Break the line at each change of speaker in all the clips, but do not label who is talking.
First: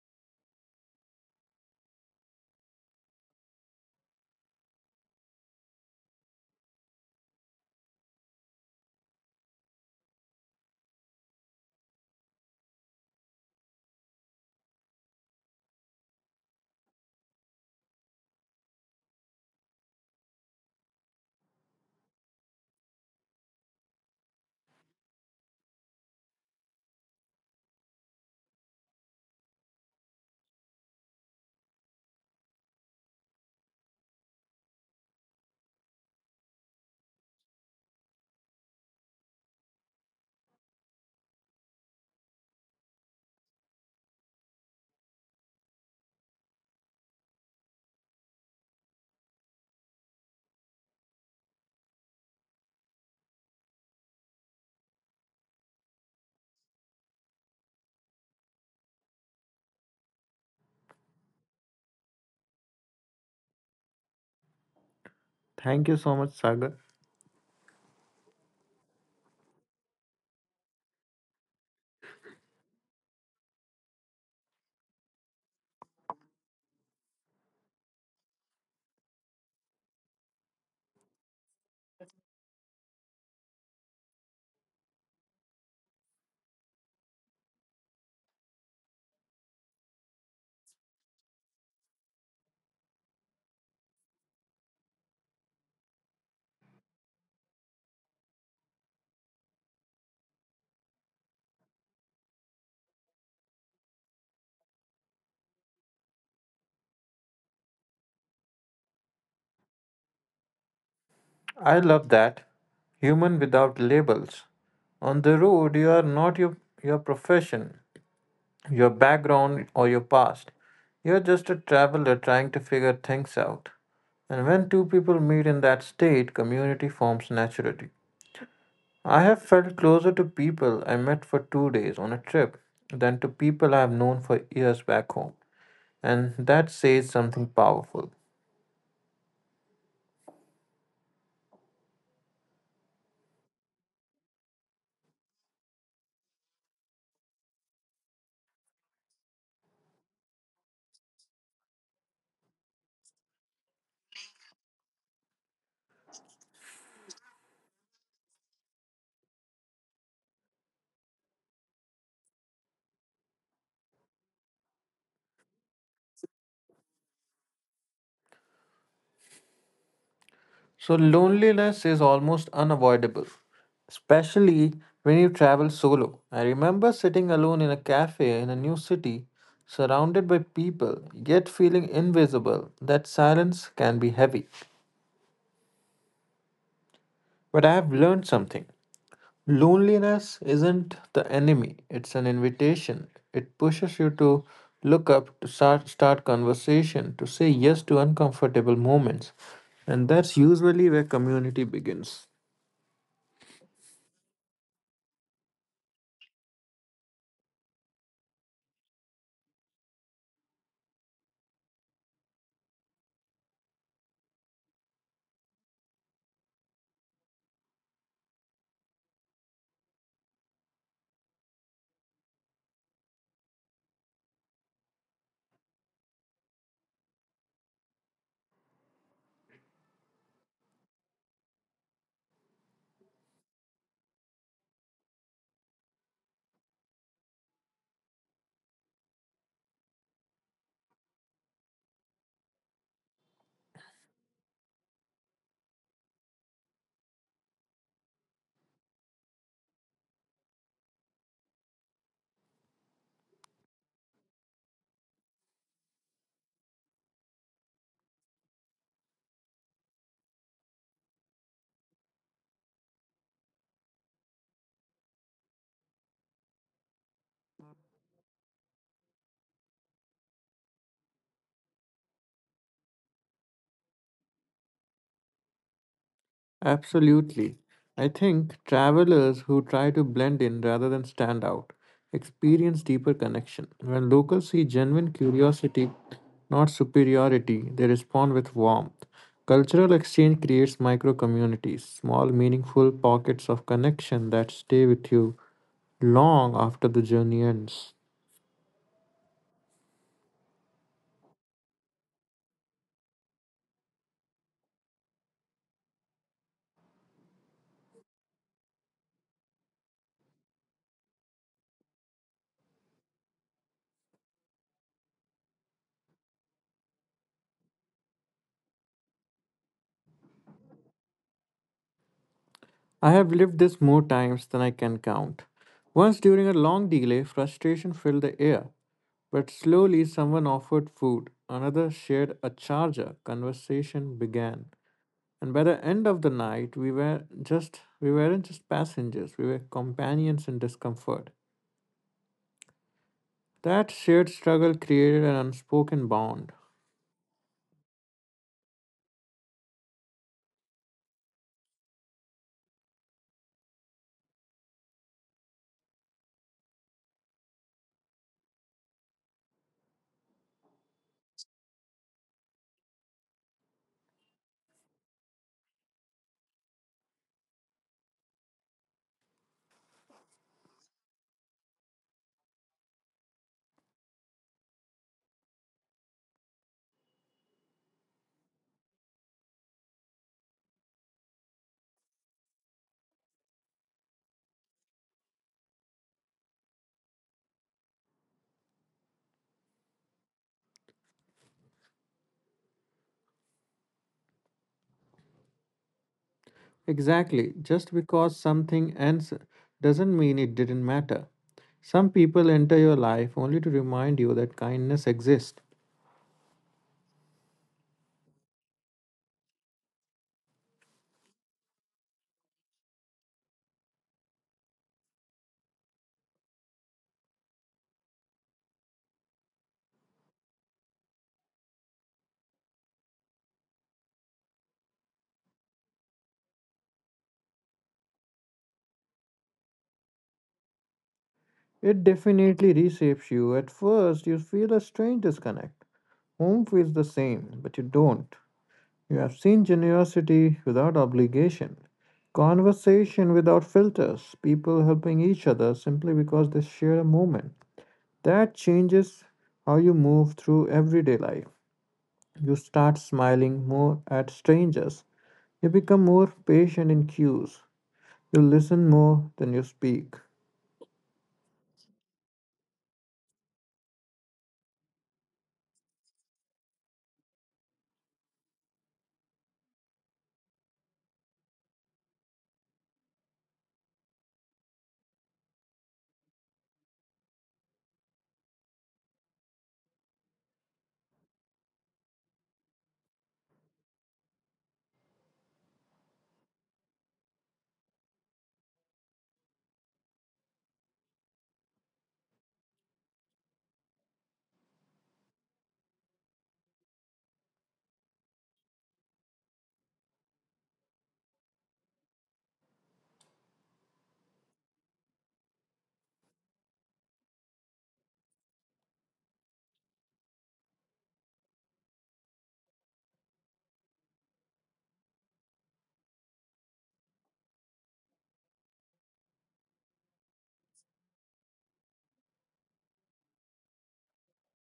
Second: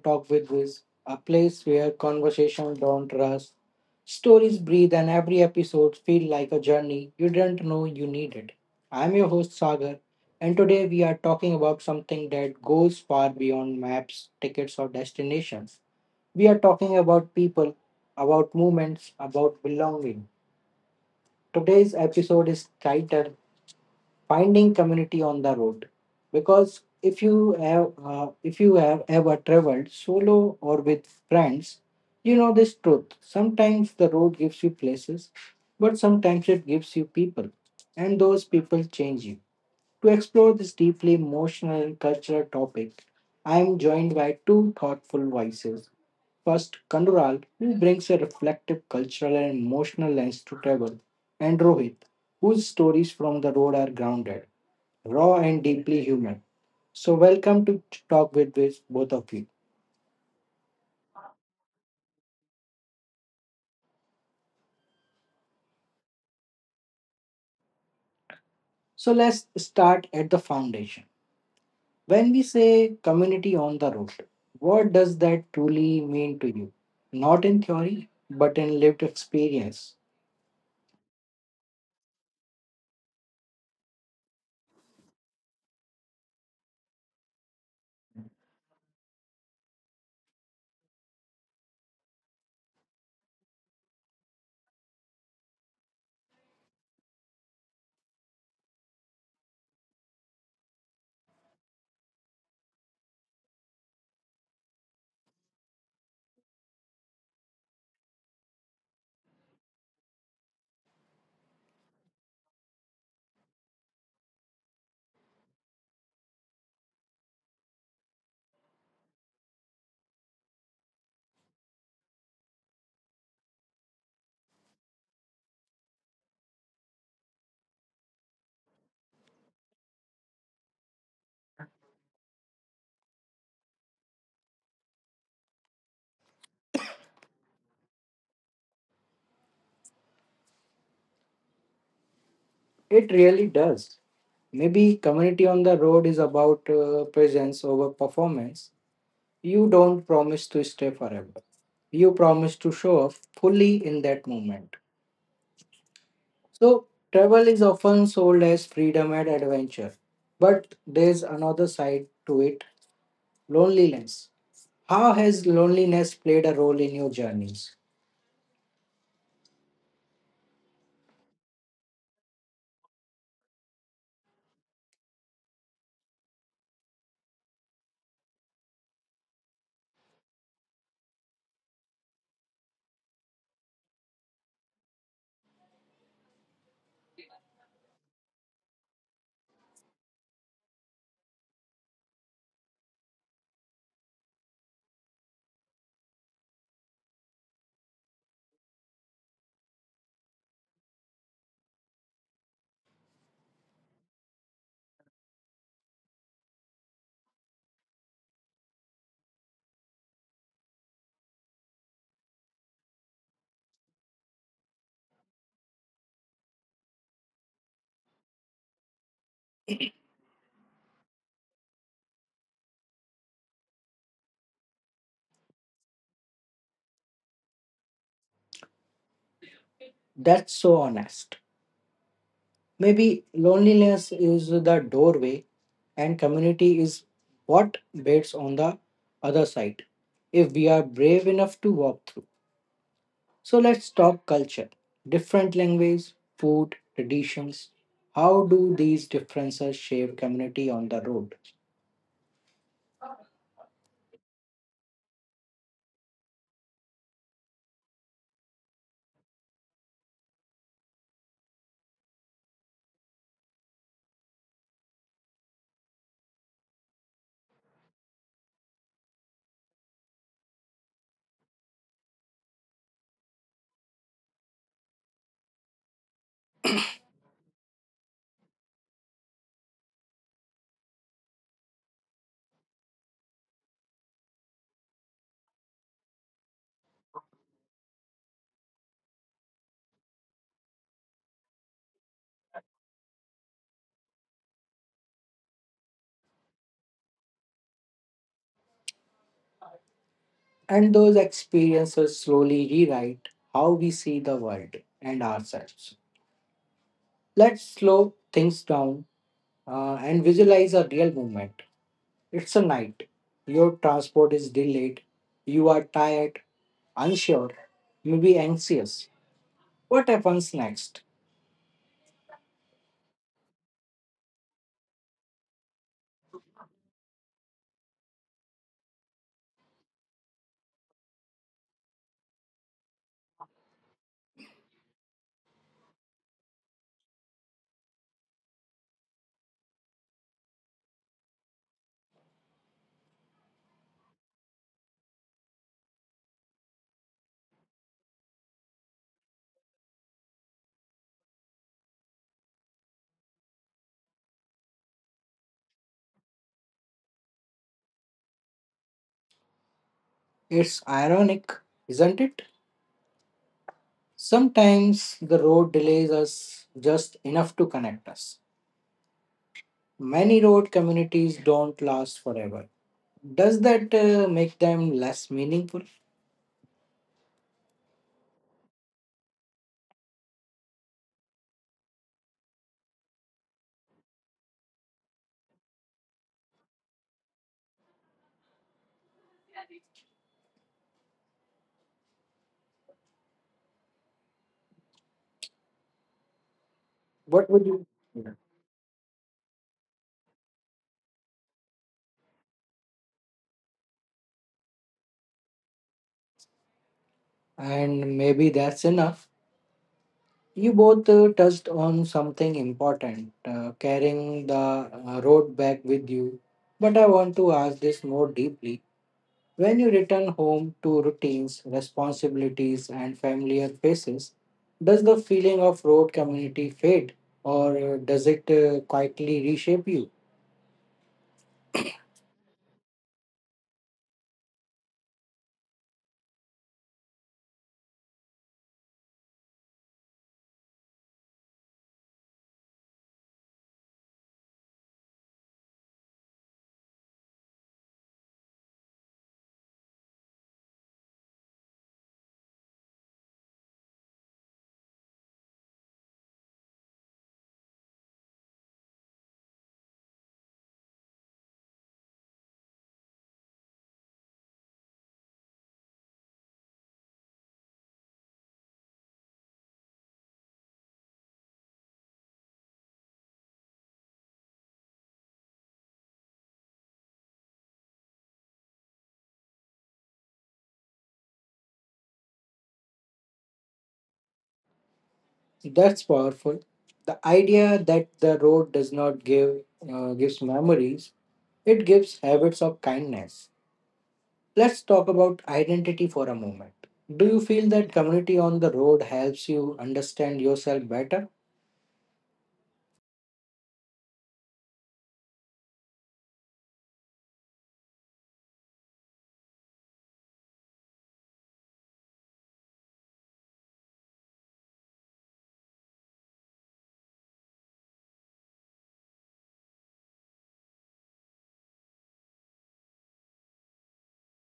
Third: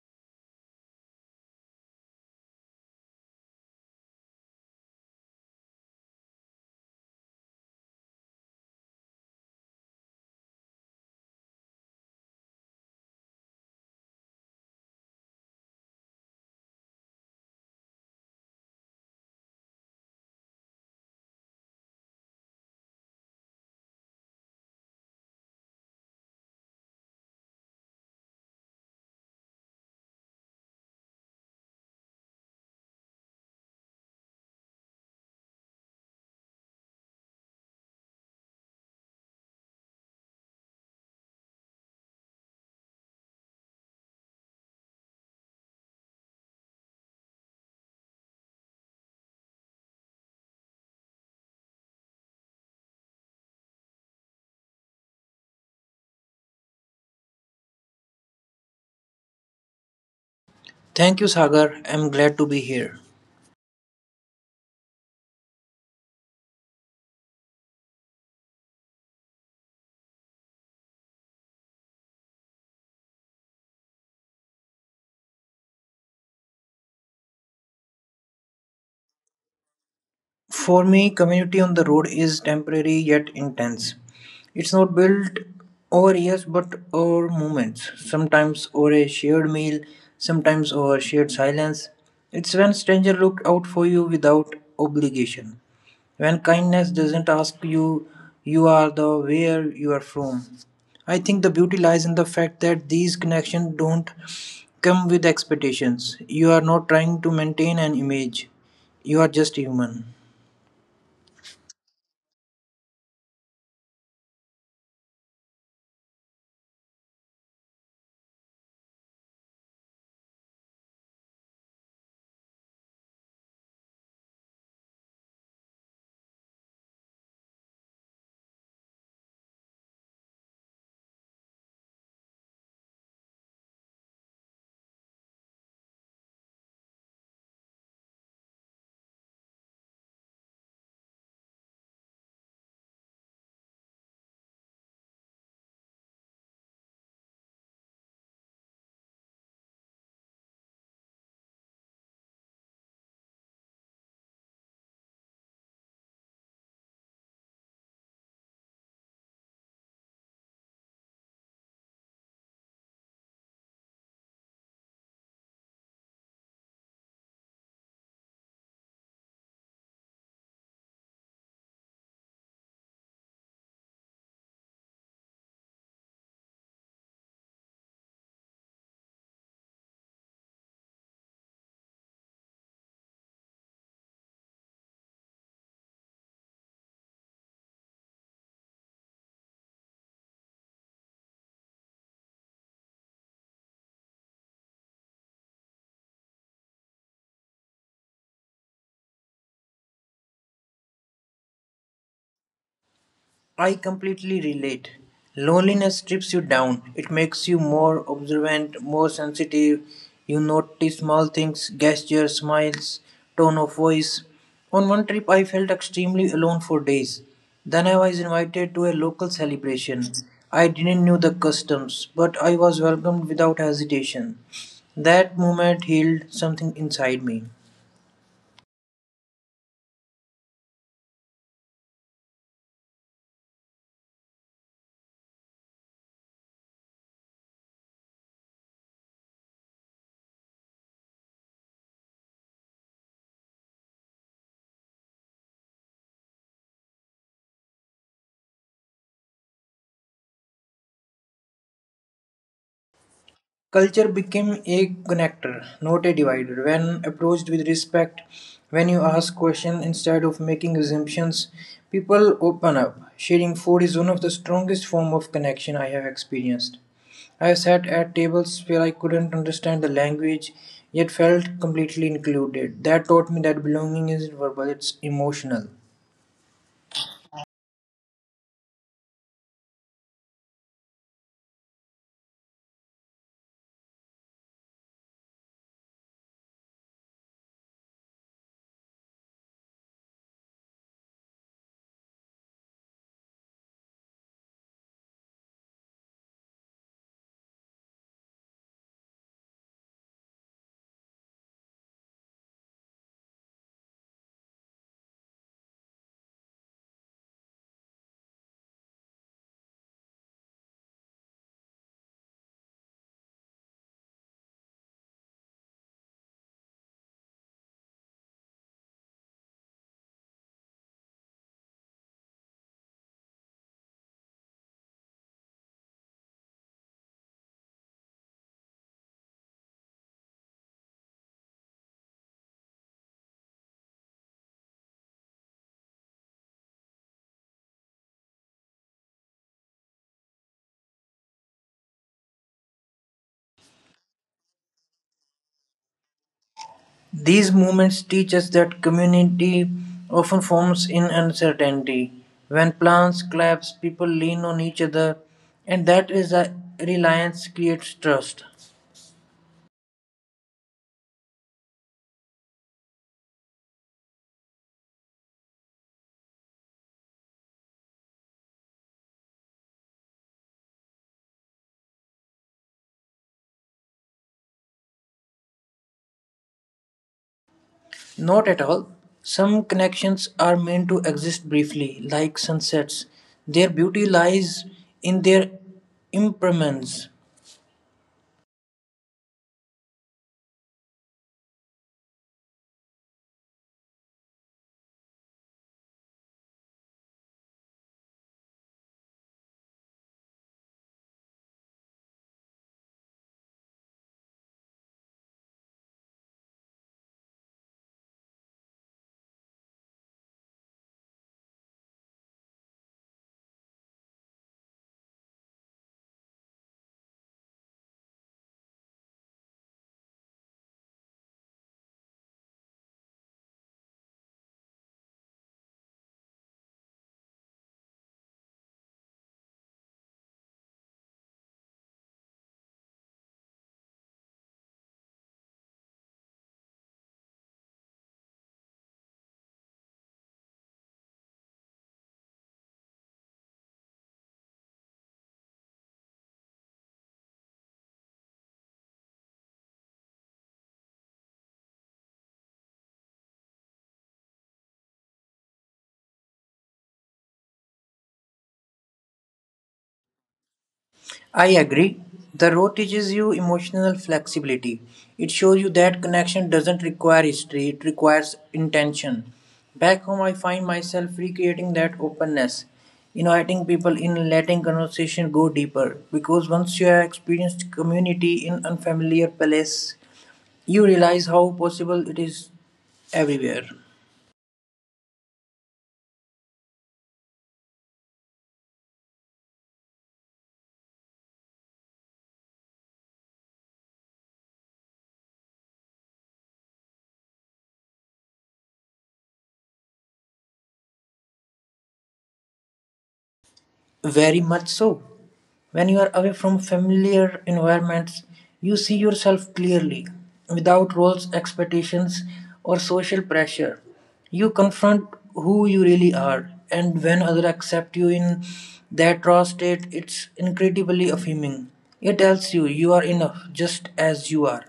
Talk with Wiz, a place where conversation don't rust, stories breathe, and every episode feel like a journey you didn't know you needed. I'm your host Sagar, and today we are talking about something that goes far beyond maps, tickets, or destinations. We are talking about people, about movements, about belonging. Today's episode is titled finding community on the road, because if you have ever traveled solo or with friends, you know this truth. Sometimes the road gives you places, but sometimes it gives you people, and those people change you. To explore this deeply emotional and cultural topic, I am joined by two thoughtful voices. First, Kandural, who brings a reflective cultural and emotional lens to travel, and Rohit, whose stories from the road are grounded, raw and deeply human. So, welcome to Talk with both of you.
Thank you, Sagar. I'm glad to be here.
Thank you so much, Sagar.
So, let's start at the foundation. When we say community on the road, what does that truly mean to you? Not in theory, but in lived experience.
For me, community on the road is temporary yet intense. It's not built over years but over moments, sometimes over a shared meal, sometimes over shared silence. It's when stranger look out for you without obligation. When kindness doesn't ask you you are the where you are from. I think the beauty lies in the fact that these connections don't come with expectations. You are not trying to maintain an image. You are just human.
I love that. Human without labels. On the road, you are not your profession, your background, or your past. You're just a traveler trying to figure things out. And when two people meet in that state, community forms naturally. I have felt closer to people I met for two days on a trip than to people I have known for years back home. And that says something powerful.
It really does. Maybe community on the road is about presence over performance. You don't promise to stay forever, you promise to show up fully in that moment. So, travel is often sold as freedom and adventure, but there's another side to it: loneliness. How has loneliness played a role in your journeys?
So, loneliness is almost unavoidable, especially when you travel solo. I remember sitting alone in a cafe in a new city, surrounded by people, yet feeling invisible. That silence can be heavy. But I have learned something: loneliness isn't the enemy, it's an invitation. It pushes you to look up, to start conversation, to say yes to uncomfortable moments. And that's usually where community begins.
I completely relate. Loneliness strips you down. It makes you more observant, more sensitive. You notice small things, gestures, smiles, tone of voice. On one trip, I felt extremely alone for days. Then I was invited to a local celebration. I didn't know the customs, but I was welcomed without hesitation. That moment healed something inside me.
That's so honest. Maybe loneliness is the doorway, and community is what waits on the other side if we are brave enough to walk through. So, let's talk culture, different language, food, traditions. How do these differences shape community on the road?
Culture became a connector, not a divider. When approached with respect, when you ask questions instead of making assumptions, people open up. Sharing food is one of the strongest forms of connection I have experienced. I sat at tables where I couldn't understand the language, yet felt completely included. That taught me that belonging isn't verbal, it's emotional.
Absolutely. I think travelers who try to blend in rather than stand out experience deeper connection. When locals see genuine curiosity, not superiority, they respond with warmth. Cultural exchange creates micro communities, small, meaningful pockets of connection that stay with you long after the journey ends.
And those experiences slowly rewrite how we see the world and ourselves. Let's slow things down and visualize a real moment. It's a night. Your transport is delayed. You are tired, unsure, maybe anxious. What happens next?
I have lived this more times than I can count. Once during a long delay, frustration filled the air. But slowly someone offered food, another shared a charger, conversation began. And by the end of the night we weren't just passengers, we were companions in discomfort. That shared struggle created an unspoken bond.
These movements teach us that community often forms in uncertainty. When plans collapse, people lean on each other, and that is a reliance creates trust.
It's ironic, isn't it? Sometimes the road delays us just enough to connect us. Many road communities don't last forever. Does that make them less meaningful?
Not at all. Some connections are meant to exist briefly, like sunsets. Their beauty lies in their impermanence.
Exactly,
What would
just
you?
because
Yeah.
something ends doesn't mean it didn't matter. Some people enter your life only to remind you that kindness exists.
And maybe that's enough. You both touched on something important, carrying the road back with you. But I want to ask this more deeply. When you return home to routines, responsibilities, and familiar faces, does the feeling of road community fade, or does it quietly reshape you?
It definitely reshapes you. At first, you feel a strange disconnect. Home feels the same, but you don't. You have seen generosity without obligation, conversation without filters, people helping each other simply because they share a moment. That changes how you move through everyday life. You start smiling more at strangers. You become more patient in queues. You listen more than you speak.
I agree. The road teaches you emotional flexibility. It shows you that connection doesn't require history, it requires intention. Back home, I find myself recreating that openness, inviting people in, letting conversation go deeper. Because once you have experienced community in unfamiliar place, you realize how possible it is everywhere.
So, that's powerful. The idea that the road does not gives memories, it gives habits of kindness. Let's talk about identity for a moment. Do you feel that community on the road helps you understand yourself better?
Very much so. When you are away from familiar environments, you see yourself clearly, without roles, expectations, or social pressure. You confront who you really are, and when others accept you in that raw state, it's incredibly affirming. It tells you you are enough just as you are.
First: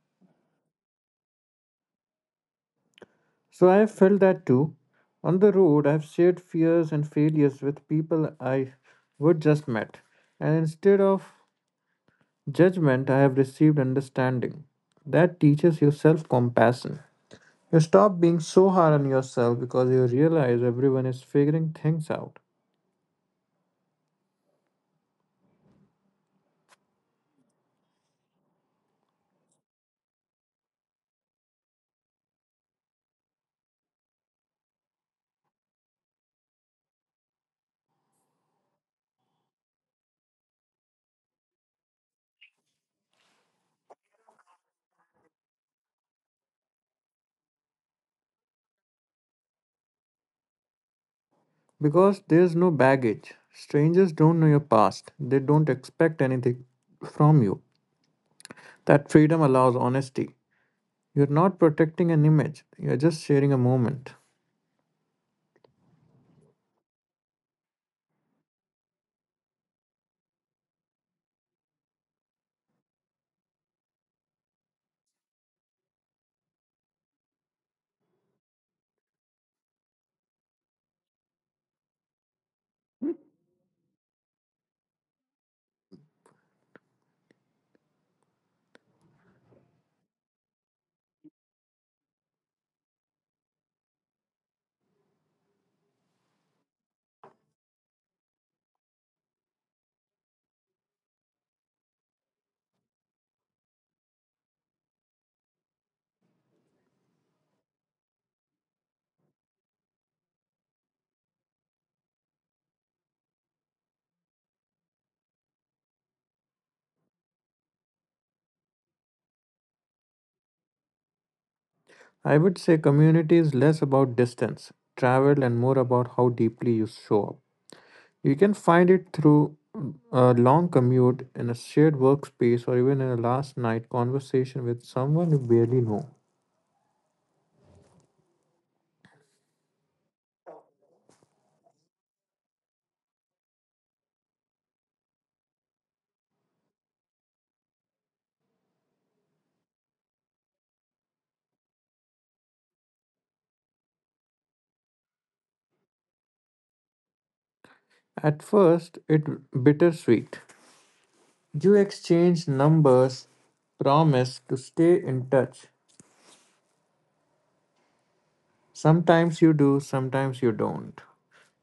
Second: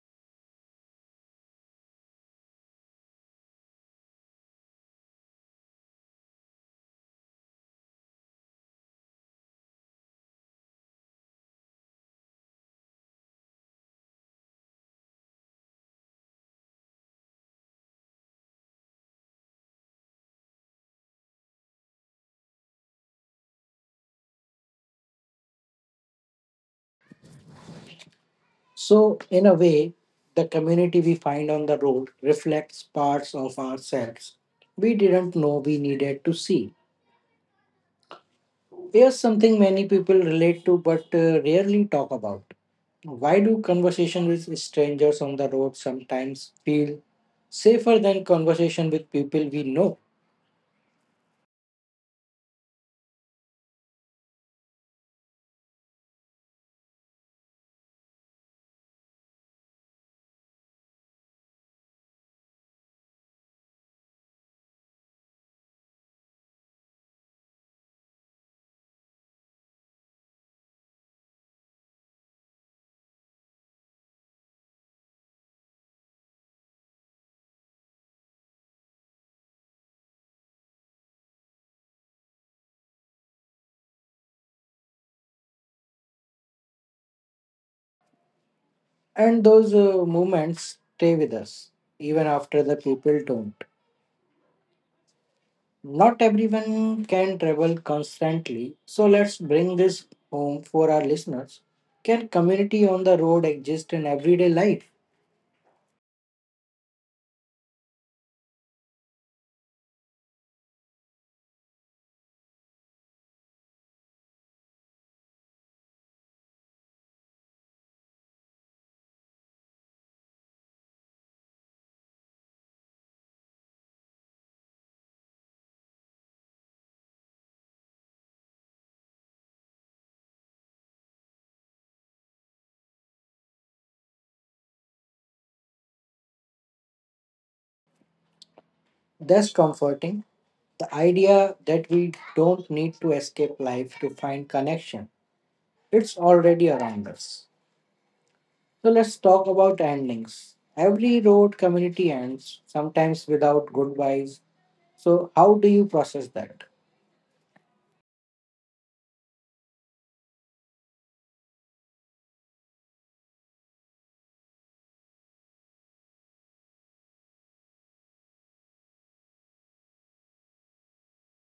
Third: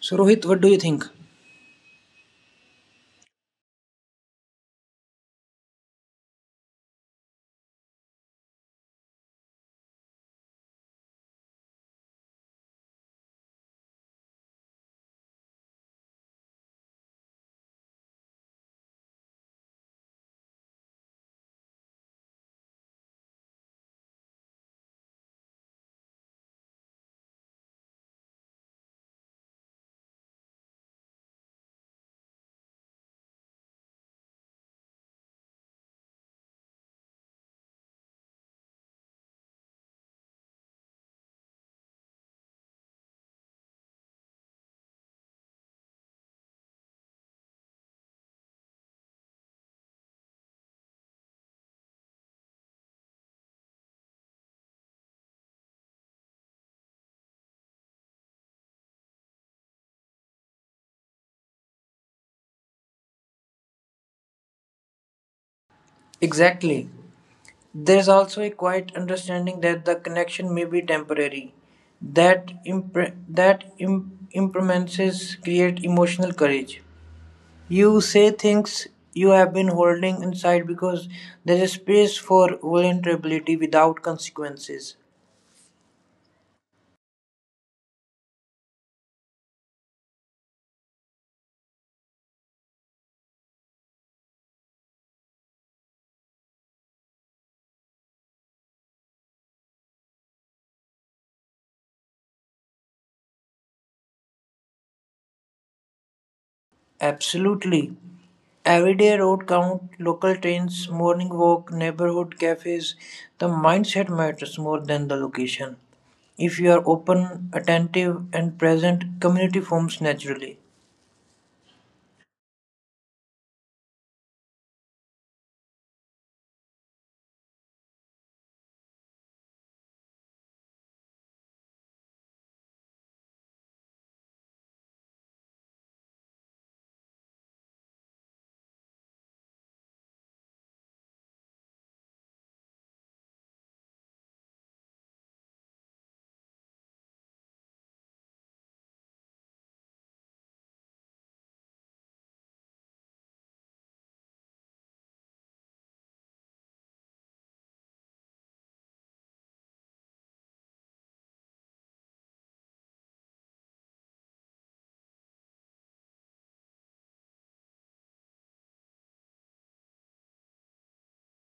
So, Rohit, what do you think?
So I have felt that too. On the road, I've shared fears and failures with people I would just met, and instead of judgment, I have received understanding. That teaches you self compassion. You stop being so hard on yourself because you realize everyone is figuring things out.
So, in a way, the community we find on the road reflects parts of ourselves we didn't know we needed to see. Here's something many people relate to but rarely talk about. Why do conversation with strangers on the road sometimes feel safer than conversation with people we know?
Because there's no baggage. Strangers don't know your past, they don't expect anything from you. That freedom allows honesty. You're not protecting an image, you're just sharing a moment.
Exactly. There is also a quiet understanding that the connection may be temporary, that impermanences create emotional courage. You say things you have been holding inside because there is space for vulnerability without consequences.
And those moments stay with us even after the people don't. Not everyone can travel constantly, so let's bring this home for our listeners. Can community on the road exist in everyday life?
Absolutely. Everyday road count, local trains, morning walk, neighborhood cafes. The mindset matters more than the location. If you are open, attentive, and present, community forms naturally.
I would say community is less about distance, travel, and more about how deeply you show up. You can find it through a long commute, in a shared workspace, or even in a last night conversation with someone you barely know.
That's comforting. The idea that we don't need to escape life to find connection, it's already around us. So let's talk about endings. Every road community ends, sometimes without goodbyes. So, how do you process that?
At first, it bittersweet. You exchange numbers, promise to stay in touch. Sometimes you do, sometimes you don't.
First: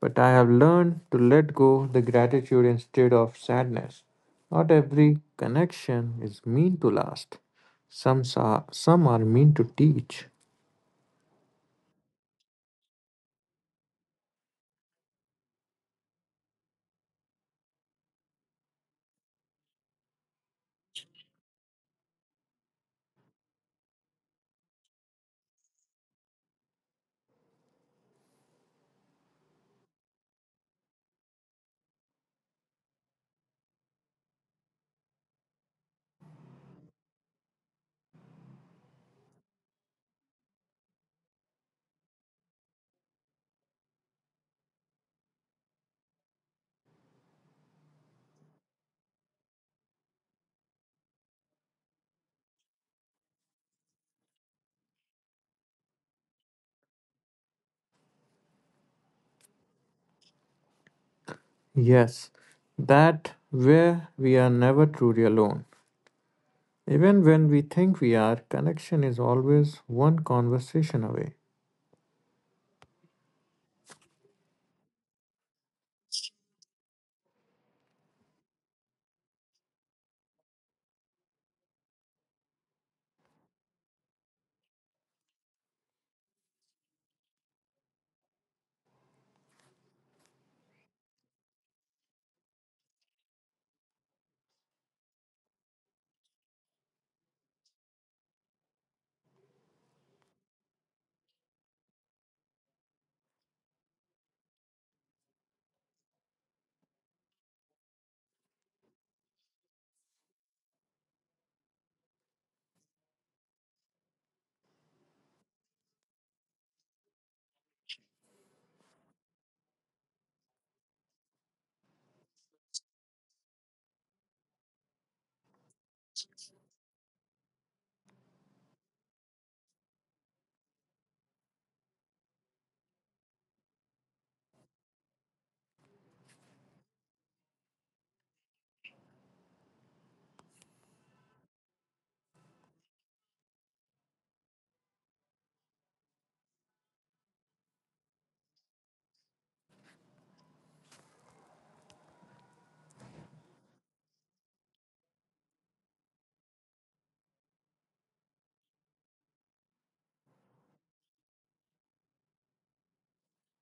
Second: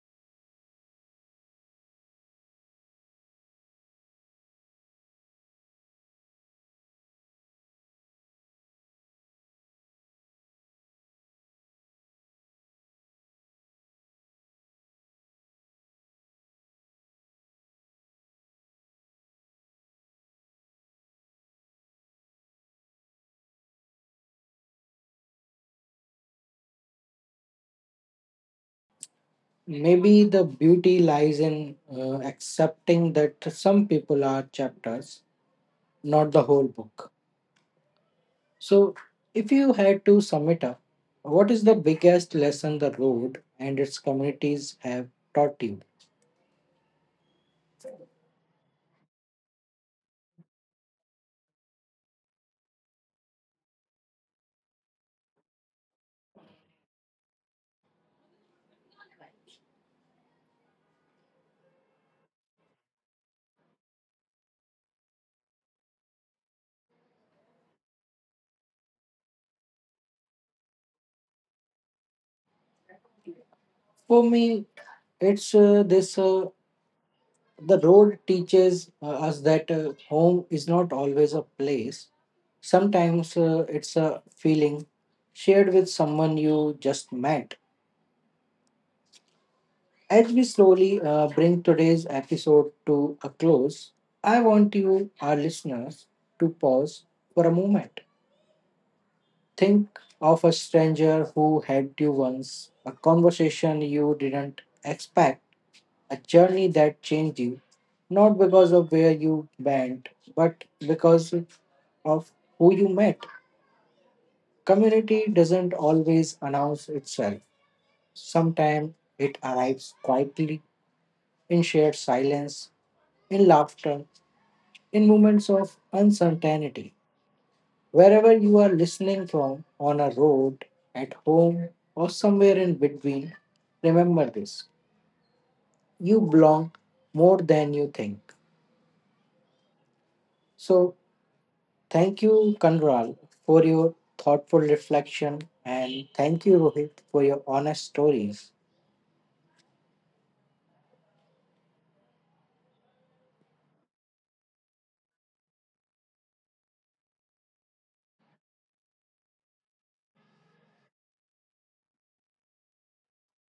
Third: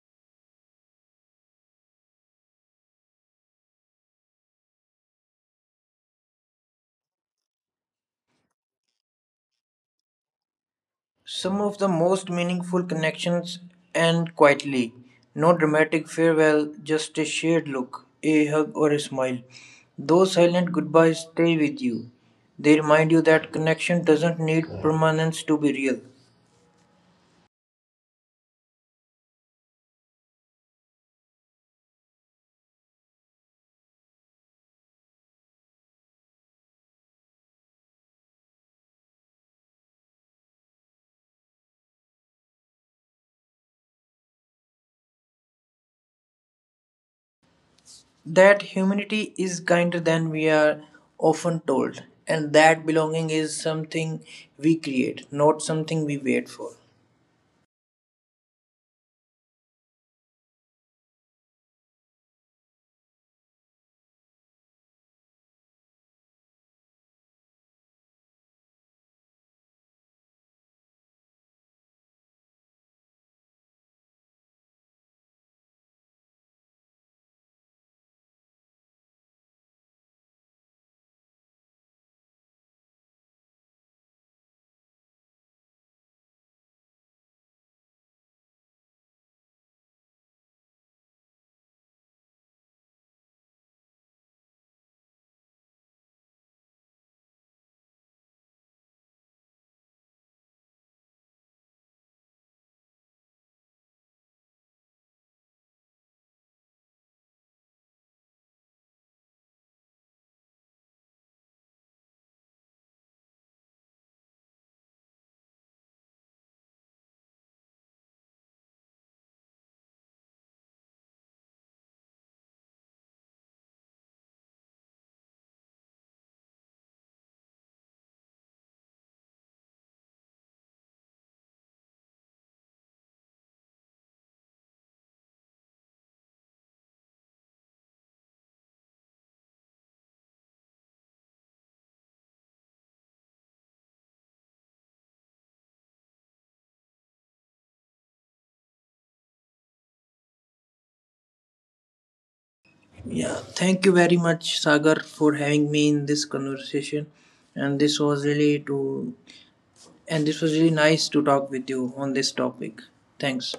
But I have learned to let go the gratitude instead of sadness. Not every connection is meant to last. Some are meant to teach.
Some of the most meaningful connections end quietly. No dramatic farewell, just a shared look, a hug, or a smile. Those silent goodbyes stay with you. They remind you that connection doesn't need permanence to be real.
Maybe the beauty lies in accepting that some people are chapters, not the whole book. So, if you had to sum it up, what is the biggest lesson the road and its communities have taught you?
That humanity is kinder than we are often told, and that belonging is something we create, not something we wait for.
Yes, that where we are never truly alone. Even when we think we are, connection is always one conversation away.
For me, It's this the road teaches us that home is not always a place. Sometimes it's a feeling shared with someone you just met. As we slowly bring today's episode to a close, I want you, our listeners, to pause for a moment. Think of a stranger who helped you once, a conversation you didn't expect, a journey that changed you, not because of where you went, but because of who you met. Community doesn't always announce itself. Sometimes it arrives quietly, in shared silence, in laughter, in moments of uncertainty. Wherever you are listening from, on a road, at home, or somewhere in between, remember this: you belong more than you think. So thank you, Kanral, for your thoughtful reflection. And thank you, Rohit, for your honest stories.
Yeah, thank you very much, Sagar, for having me in this conversation. And this was really to and this was really nice to talk with you on this topic. Thanks.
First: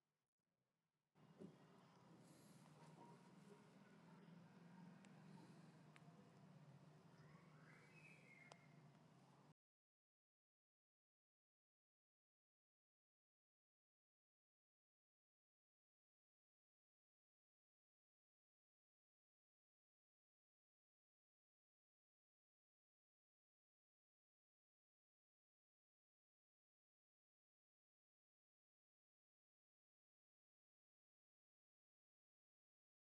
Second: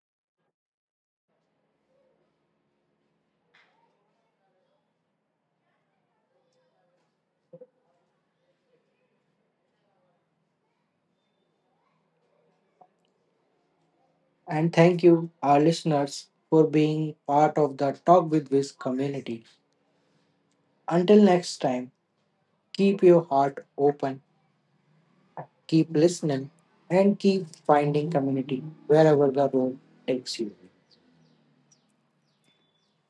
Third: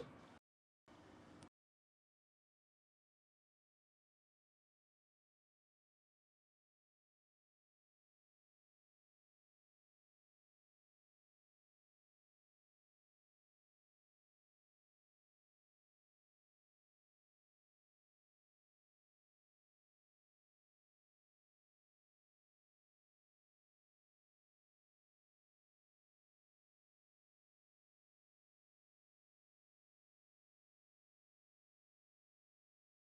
And thank you, our listeners, for being part of the Talk with Wiz community. Until next time, keep your heart open, keep listening, and keep finding community wherever the road takes you.